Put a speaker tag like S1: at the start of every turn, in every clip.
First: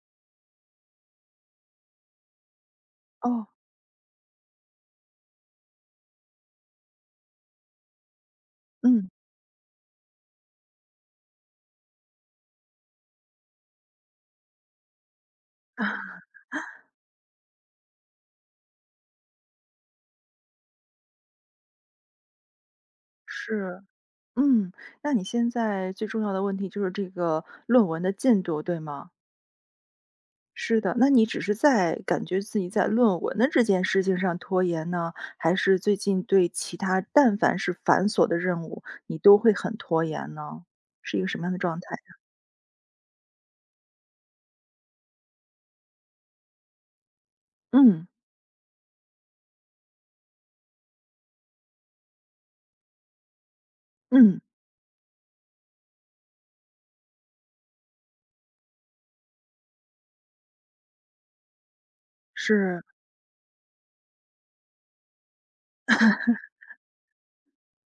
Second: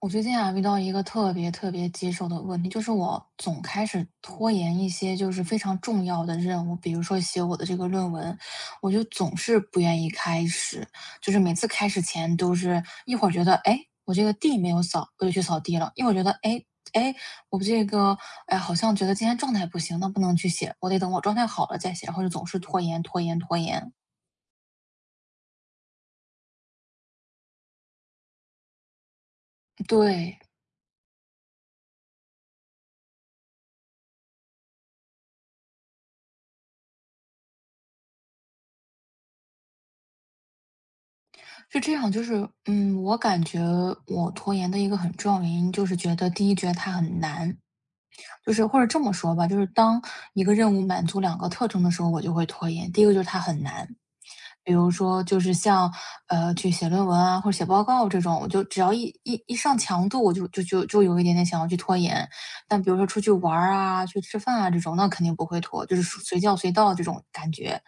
S1: 我最近啊遇到一个特别特别棘手的问题，就是我
S2: 哦，
S1: 总开始拖延一些就是非常重要的任务，比如说写我的这个论文，我就
S2: 嗯，
S1: 总是不愿意开始，就是每次开始前都是一会儿觉得哎，诶我这个地没有扫，我就去扫地了；一会儿觉得哎，诶我这个哎好像觉得今天状态不行，那不能去写，我得等我状态好了再写，然后就总是拖延拖延拖
S2: 是，
S1: 延。
S2: 嗯，那你现在最重要的问题就是这个论文的进度，对吗？
S1: 对，
S2: 是的，那你只是在感觉自己在论文的这件事情上拖延呢，还是最近对其他但凡是繁琐的任务，你都会很拖延呢？是一个什么样的状
S1: 是这
S2: 态？
S1: 样，就是，我感觉我拖延的一个很重要原因，就是觉得第一，觉得它很难，
S2: 嗯，
S1: 就是或者这么说吧，就是当一个任务满足两个特征的时候，我就会拖延。第一个就是它很难，
S2: 嗯，
S1: 比如说就是像去写论文啊或者写报告这种，我就只要一上强度，我就有一点点想要去拖延。但
S2: 是，
S1: 比如说出去玩儿啊、去吃饭啊这种，那肯定不会拖，就是随叫随到这种感觉。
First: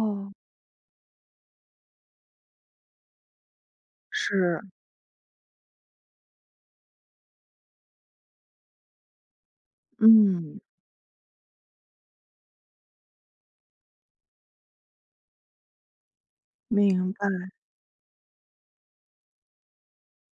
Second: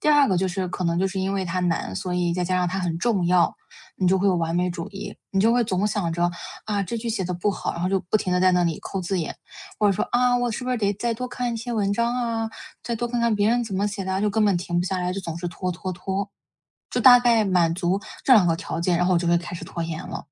S1: 第二个就是可能就是因为它难，所以再加上它很重要，你就会有完
S2: 是，
S1: 美主义，你就会总想着啊这句写的不好，然后就不停的在那里抠字眼，或者说啊我
S2: 嗯，
S1: 是不是得再多看一些文章啊，再多看看别人怎么写的啊，就根本停不下来，就总是拖拖拖，就
S2: 明
S1: 大概
S2: 白。
S1: 满足这两个条件，然后我就会开始拖延了。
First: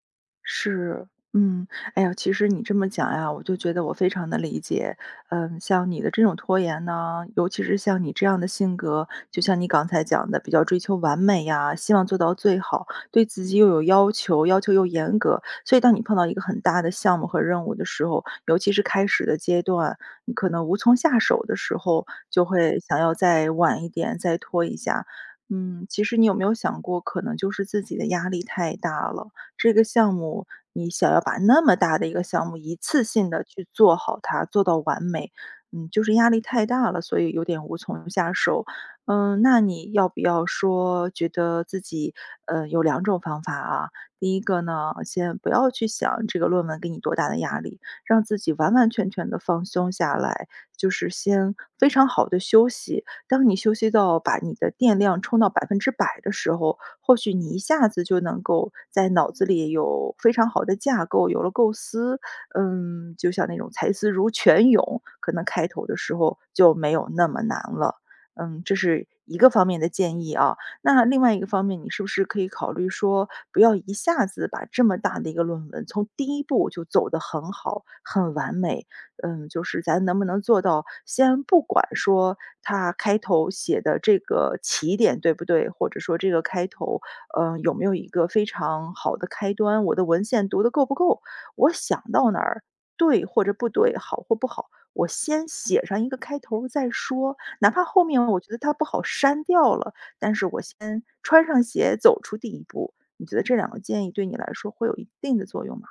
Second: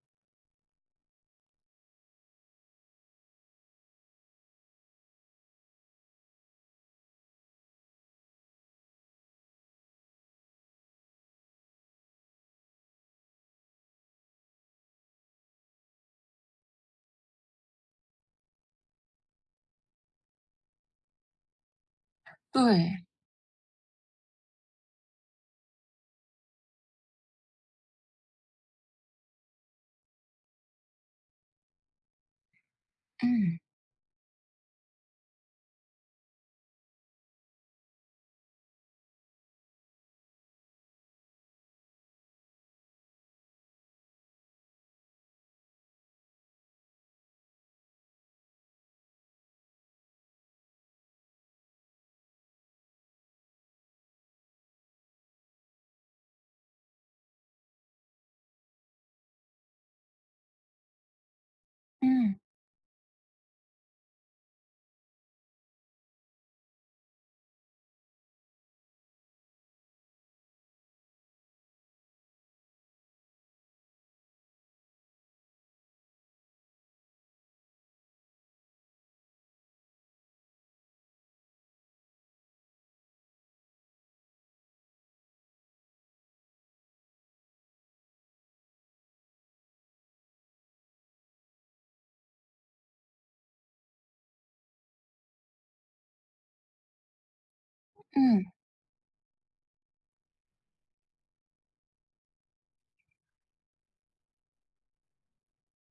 S2: 是，嗯，哎呀，其实你这么讲呀，我就觉得我非常的理解。嗯，像你的这种拖延呢，尤其是像你这样的性格，就像你刚才讲的，比较追求完美呀，希望做到最好，对自己又有要求，要求又严格。所以当你碰到一个很大的项目和任务的时候，尤其是开始的阶段，你可能无从下手的时候，就会想
S1: 对，
S2: 要再晚一点，再拖一下。嗯，其实你有没有想过，可能就是自己的压力太大了。这个项目你想要把那么大的一个项目一次性的
S1: 嗯
S2: 去做好它，做到完美，嗯，就是压力太大了，所以有点无从下手。嗯，那你要不要说觉得自己，有两种方法啊。第一个呢，先不要去想这个论文给你多大的压力，让自己完完全全的放松下来，就是先非常好的休息。当你休息到把你的电量充到百分之百的时候，或许你一下子就能够在脑子里有非常好的架构，有了构思，
S1: 嗯
S2: 嗯，就像那种才思如泉涌，可能开头的时候就没有那么难了。嗯，这是一个方面的建议啊。那另外一个方面，你是不是可以考虑说，不要一下子把这么大的一个论文从第一步就走得很好、很完美，嗯，就是咱能不能做到，先不管说它开头写的这个起点对不对，或者说这个开头，嗯，有没有一个非常好的开端，我的文献读得够不够，我想到哪儿，对或者不对，好或不好，我先写上一个开头儿再说，哪怕后面我觉
S1: 嗯。
S2: 得它不好删掉了，但是我先穿上鞋走出第一步。你觉得这两个建议对你来说会有一定的作用吗？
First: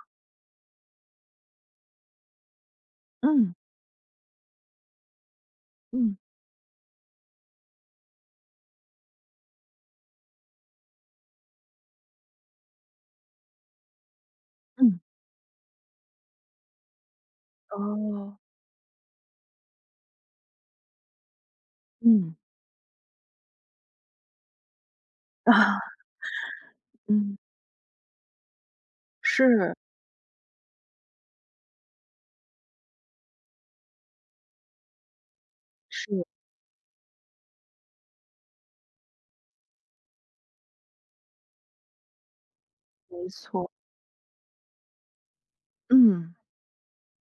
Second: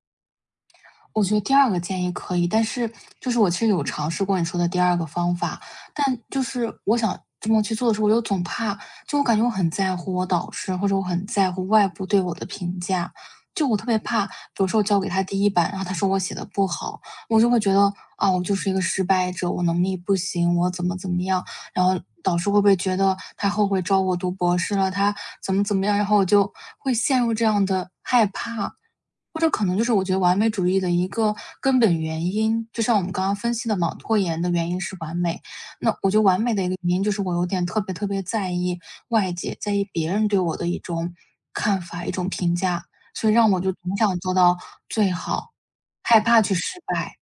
S1: 我觉得第二个建议可以，但是就是我
S2: 嗯，
S1: 其实有尝试过你说的第二个方法，
S2: 嗯
S1: 但就是我想这么去做的时候，我又总怕，就我感觉我很在乎我导师，或者我很在乎外部对我的评价，就我特别怕，比如说我交
S2: 嗯，
S1: 给他第一版，然后他说我写的不好，我就会觉得啊，
S2: 哦，
S1: 我就是一个失败者，我能力不行，我怎么怎么样，然后
S2: 嗯。
S1: 导师会不会觉得他后悔招我读博士了，他怎么怎
S2: 啊，
S1: 么样，然后我就会陷入
S2: 嗯，
S1: 这样的害怕。或者可
S2: 是，
S1: 能就是我觉得完美主义的一个根本原因，就像我们刚刚分析的嘛，拖延的原因是完美。那我觉得
S2: 是，
S1: 完美的一个原因就是我有点特别特别在意外界，在意别人对我的一种看法、一种评价，
S2: 没
S1: 所以让我
S2: 错，
S1: 就总想做到最好，害
S2: 嗯。
S1: 怕去失败。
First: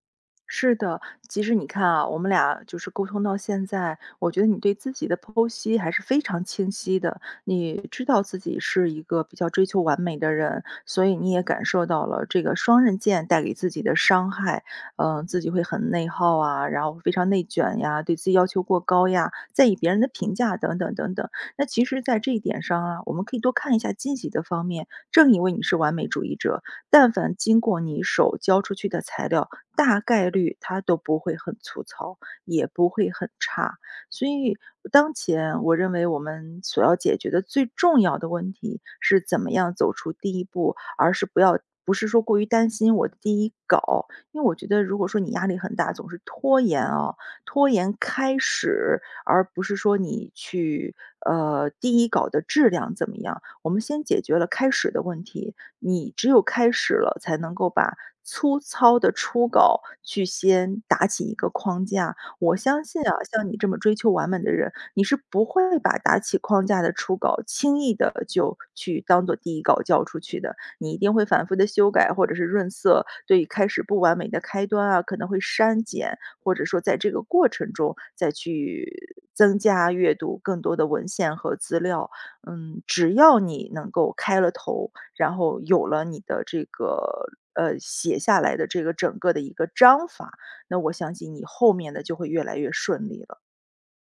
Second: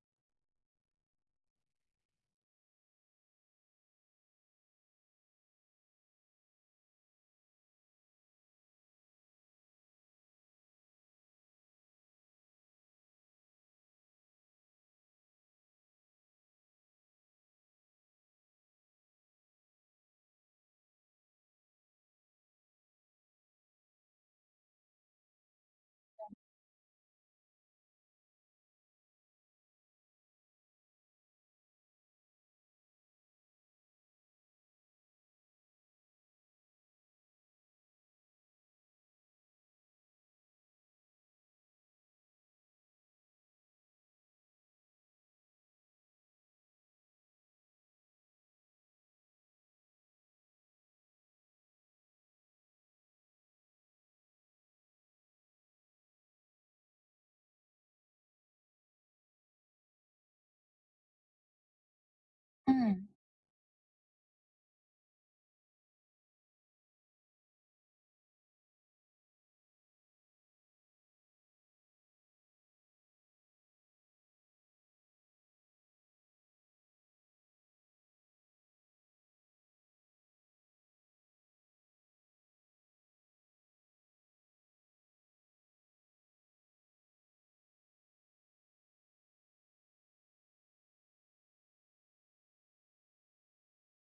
S2: 是的，其实你看啊，我们俩就是沟通到现在，我觉得你对自己的剖析还是非常清晰的。你知道自己是一个比较追求完美的人，所以你也感受到了这个双刃剑带给自己的伤害。嗯、自己会很内耗啊，然后非常内卷呀，对自己要求过高呀，在意别人的评价等等等等。那其实，在这一点上啊，我们可以多看一下积极的方面。正因为你是完美主义者，但凡经过你手交出去的材料，大概率它都不会很粗糙，也不会很差。所以当前我认为我们所要解决的最重要的问题是怎么样走出第一步，而是不要不是说过于担心我的第一稿，因为我觉得如果说你压力很大，总是拖延啊，拖延开始，而不是说你去第一稿的质量怎么样。我们先解决了开始的问题，你只有开始了，才能够把粗糙的初稿去先打起一个框架。我相信
S1: 嗯。
S2: 啊，像你这么追求完美的人，你是不会把打起框架的初稿轻易的就去当做第一稿交出去的。你一定会反复的修改或者是润色，对于开始不完美的开端啊，可能会删减，或者说在这个过程中再去增加阅读更多的文献和资料。嗯，只要你能够开了头，然后有了你的这个写下来的这个整个的一个章法，那我相信你后面的就会越来越顺利了。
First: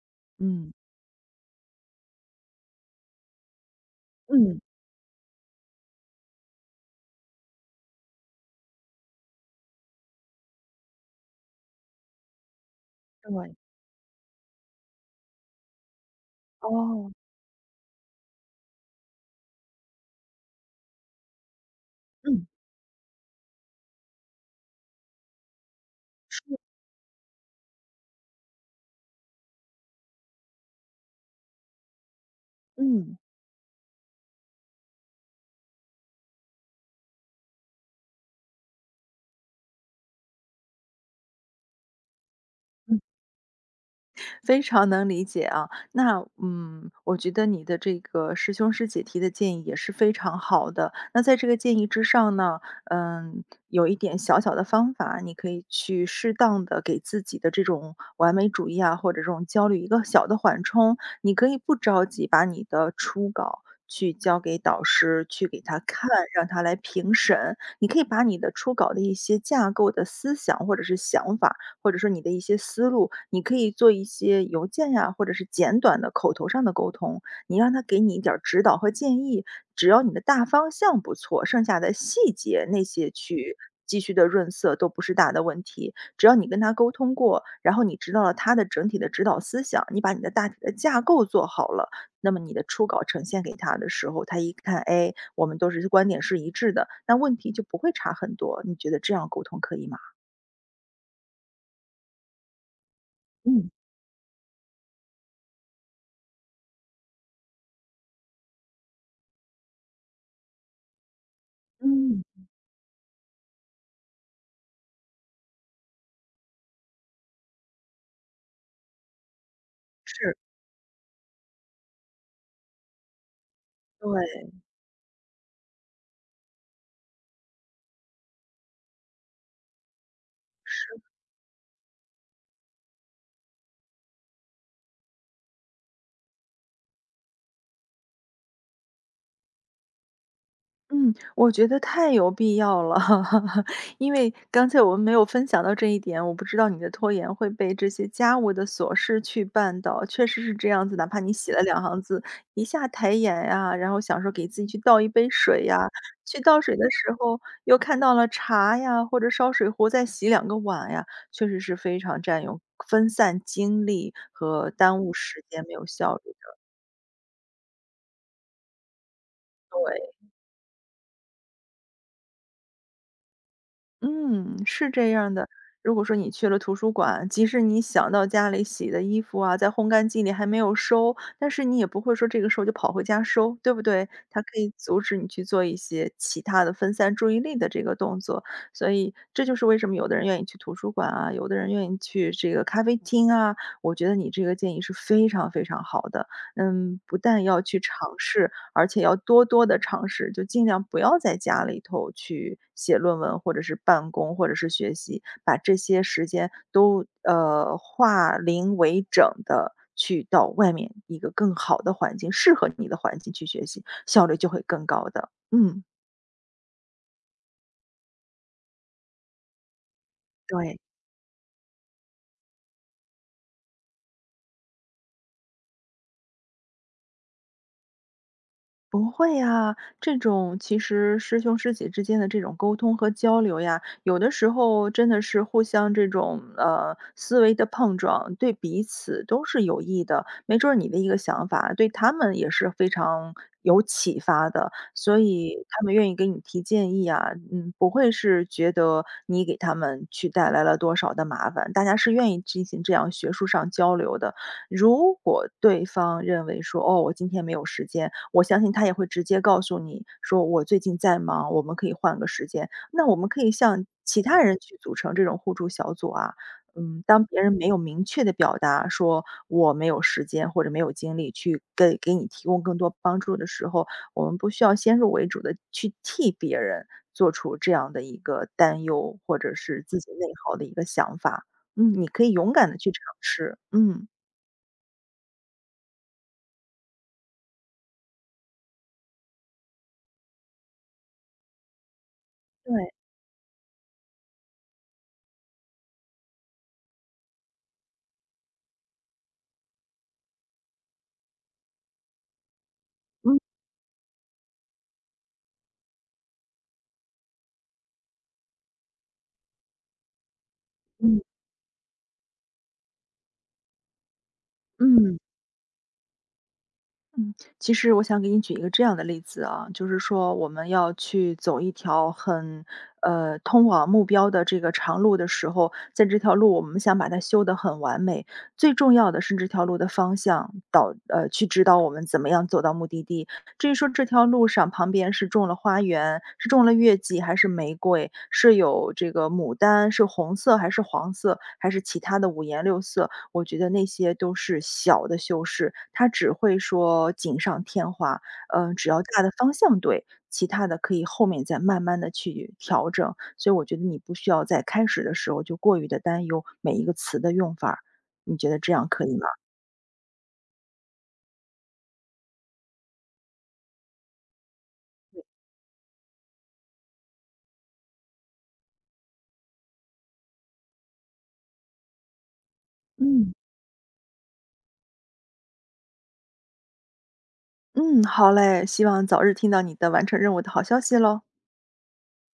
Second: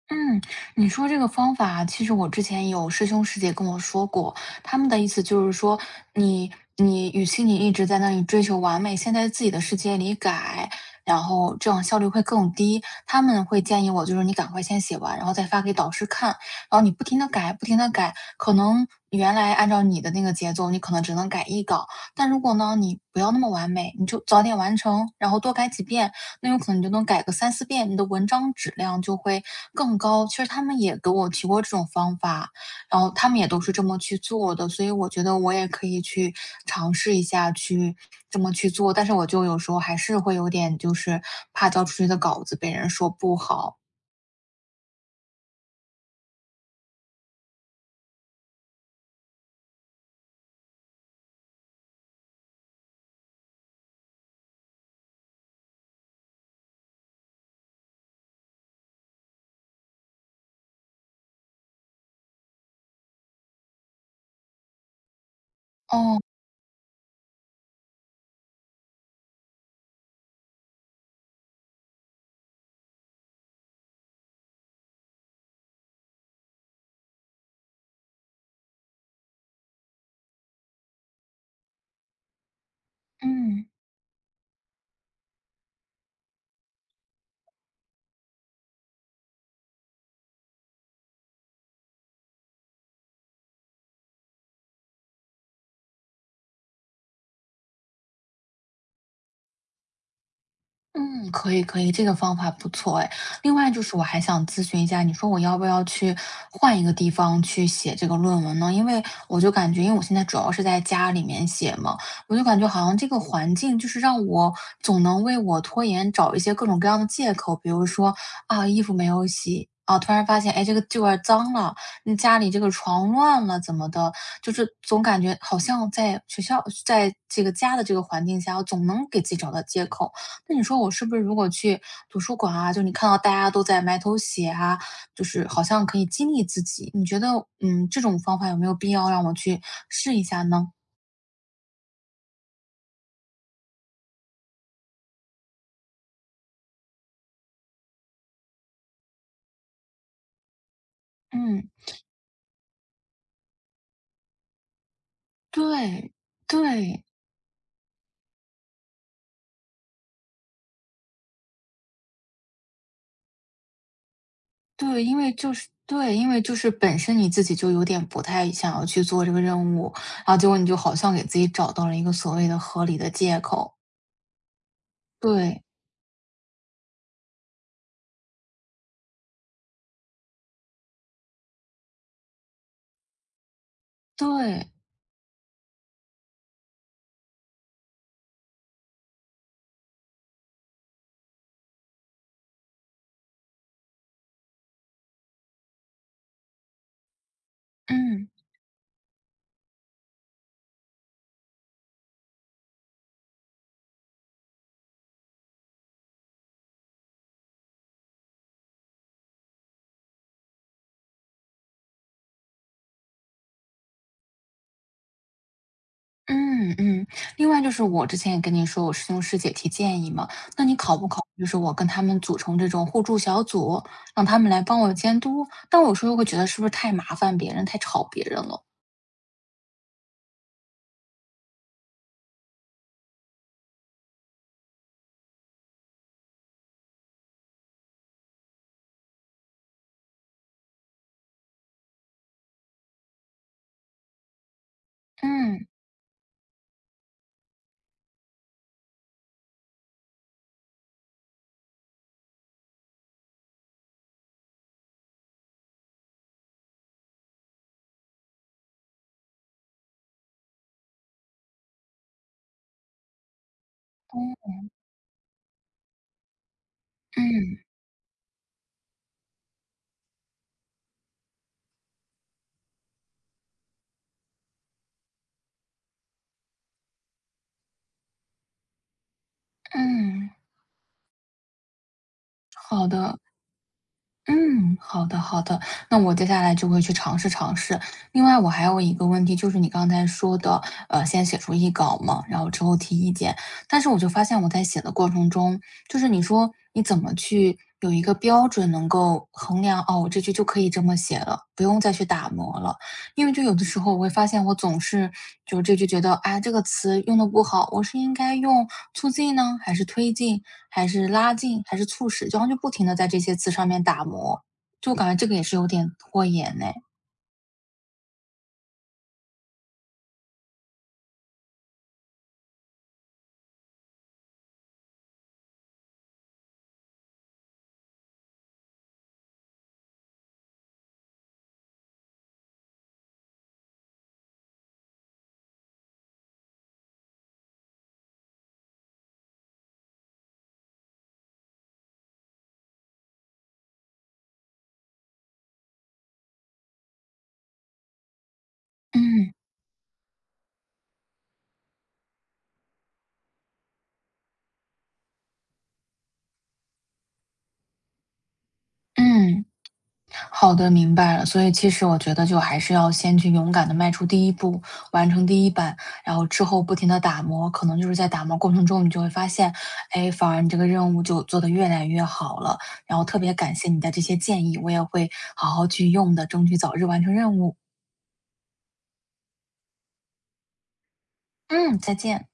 S1: 嗯，
S2: 嗯
S1: 你说这个方法，其实我之前有师兄师姐跟我说过，
S2: 嗯，
S1: 他们的意思就是说，你你与其你一直在那里追求完美，先在自己的世界里改，然后这样效率会更低。他们
S2: 对，
S1: 会建议我，就是你赶快先写完，然后再发给导师看，然后你不
S2: 哦，
S1: 停的改，不停的改，可能原来按照你的那个节奏，你可能只能改一稿，但如
S2: 嗯，
S1: 果呢，你不要那么完美，你就早点完成，然后多改几遍，
S2: 是，
S1: 那有可能你就能改个三四遍，你的文章质量就会更高。其实他们也给我提过这种方法，然后
S2: 嗯。
S1: 他们也都是这么去做的，所以我觉得我也可以去尝试一下去这么去做。但是我就有时候还是会有点就是怕交出去的稿子被人说不好。
S2: 非常能理解啊。那我觉得你的这个师兄师姐提的建议也是非常好的。那在这个建议之上呢，嗯，有一点小小的方法，你可以去适当的给自己的这种完美主义啊，或者这种焦虑一个小的缓冲。你可以不着急把你的初稿。去交给导师，去给他看，
S1: 哦，
S2: 让他来评审。你可以把你的初稿的一些架构的思想或者是想法，或者说你的一些思路，你可以做一些邮件呀，或者是简短的口头上的沟通，你让他给你一点儿指导和建议。只要你的大方向不错，剩下的细节那些去
S1: 嗯。
S2: 继续的润色都不是大的问题。只要你跟他沟通过，然后你知道了他的整体的指导思想，你把你的大体的架构做好了，那么你的初稿呈现给他的时候，他一看，哎，我们都是观点是一致的，那问题就不会差很多。你觉得这样沟通可以吗？
S1: 嗯，可以可以，这个方法不错哎。另
S2: 嗯
S1: 外就是我还想咨询一下，你说我要不要去换一个地方去写这个论文呢？因为我就感觉，因为我现在主要是在家里面写嘛，
S2: 嗯，
S1: 我就感觉好像这个环境就是让我总能为我拖延找一些各种各样的借口，比如说啊，衣服没有洗。啊，突然
S2: 是。
S1: 发现，哎，这个地方脏了，那家里这个床乱了，怎么的？就
S2: 对，
S1: 是总感觉好像在学校，在这个家的这个环境下，我总能给自己找到借口。那你说我
S2: 是，
S1: 是不是如果去图书馆啊，就你看到大家都在埋头写啊，就是好像可以激励自己，你觉得，嗯，这种方法有没有必要让我去试一下呢？
S2: 嗯，我觉得太有必要了，因为刚才我们没有分享到这一点，我不知道你的拖延会被这些家务的琐事去绊倒，确实是这样子，哪怕你写了
S1: 嗯，
S2: 两行字，一下抬眼呀，然后想说给自己去倒一杯水呀，
S1: 对，
S2: 去倒水的
S1: 对，
S2: 时候又看到了茶呀，或者烧水壶再洗两个碗呀，确实是非常占用、分散精力和耽
S1: 对，
S2: 误
S1: 因为
S2: 时
S1: 就
S2: 间，
S1: 是
S2: 没有效
S1: 对，因
S2: 率。
S1: 为就是本身你自己就有点不太想要去做这个任务，
S2: 对。
S1: 然后结果你就好像给自己找到了一个所谓的合理的借口。
S2: 嗯，是这样的。
S1: 对，
S2: 如果说你去了图书馆，即使你想到家里洗的衣服啊，在烘干机里还没有收，但是你也不会说这个时候就跑回家收，对不对？它可
S1: 对，
S2: 以阻止你去做一些其他的分散注意力的这个动作。所以这就是为什么有的人愿意去图书馆啊，有的人愿意去这个咖啡厅啊。我觉得你这个建议是非常非常好的。嗯，不但要去尝
S1: 嗯。
S2: 试，而且要多多的尝试，就尽量不要在家里头去写论文，或者是办公，或者是学习，把这些时间都，化零为整的去到外面一个更好的环境，适合你的环境去学习，效率就会更高的。嗯，
S1: 嗯嗯，另外就是我之前也跟您说，我师兄师姐提建议嘛，那你
S2: 对。
S1: 考不考虑就是我跟他们组成这种互助小组，让他们来帮我监督？但我有时候又会觉得是不是太麻烦别人，太吵别人了。
S2: 不会呀，这种其实师兄师姐之间的这种沟通和交流呀，有的时候真的是互相这种思维的碰撞，对彼此都是有益的。没准儿你的一个想法对他们也是非常有启发的，所以
S1: 嗯
S2: 他们愿意给你提建议啊，嗯，不会是觉得你给他们去带来了多少的麻烦，大家是愿意进行这样学术上交流的。如果对方认为说，哦，我今天没有时间，我相信他也会直接告诉你说，我最近在忙，我们可以换个时间。那我们可以向其他人去组成这种互助小组啊。嗯，当别人
S1: 嗯
S2: 没有明确的表达说我没有时间或者没有精力去给你提供更多帮助的时候，我们不需要先入为主的去替别人做出这样的一个担忧，或者是自己内
S1: 嗯，
S2: 耗的一个想法。嗯，你可以勇敢的
S1: 好
S2: 去尝
S1: 的。
S2: 试。嗯，
S1: 嗯，好的好的，那我接下来就会去尝试尝试。另外我还有一个问题，就是你刚才说的，先写出一稿嘛，然后之后
S2: 对。
S1: 提意见。但是我就发现我在写的过程中，就是你说你怎么去有一个标准能够衡量，哦，我这句就可以这么写了，不用再去打磨了。因为就
S2: 嗯
S1: 有的时候我会发现，我总是就这就觉得，啊，这个词用的不好，我是应该用促进呢，还是推进，还是
S2: 嗯
S1: 拉近，还是促使？就好像就不停的在这些词上面打磨，就感觉
S2: 嗯
S1: 这个也是有点拖延呢。
S2: 嗯，其实我想给你举一个这样的例子啊，就是说我们要去走一条很通往目标的这个长路的时候，在这条路我们想把它修得很完美，最重要的是这条路的方向去指导我们怎么样走到目的地。至于说这条路上旁边是种了花园，是种了月季还是玫瑰，是有这个牡丹，是红色还是黄色，还是其他的五颜六色，我觉得那些都是小的修饰，它只会说锦上添花。嗯，只要大的
S1: 嗯
S2: 方向对，其他的可以后面再慢慢的去调整。所以我觉得你不需要在开始的时候就过于的担忧每一个词的用法儿你觉得这样可以吗？
S1: 嗯。好的，明白了。所以其实我觉得就还是要先去勇敢的迈出第一步，完成第一版，然后之后不停的打磨，可能就是在打磨过程中，你就会发现，哎，反而你这个任务就做得越来越好了。然后特
S2: 嗯。
S1: 别感谢你的这些建议，我也会好好去用的，争取早日完成任务。
S2: 嗯，好嘞，希望早日听到你的完成任务的好消息喽。
S1: 嗯，再见。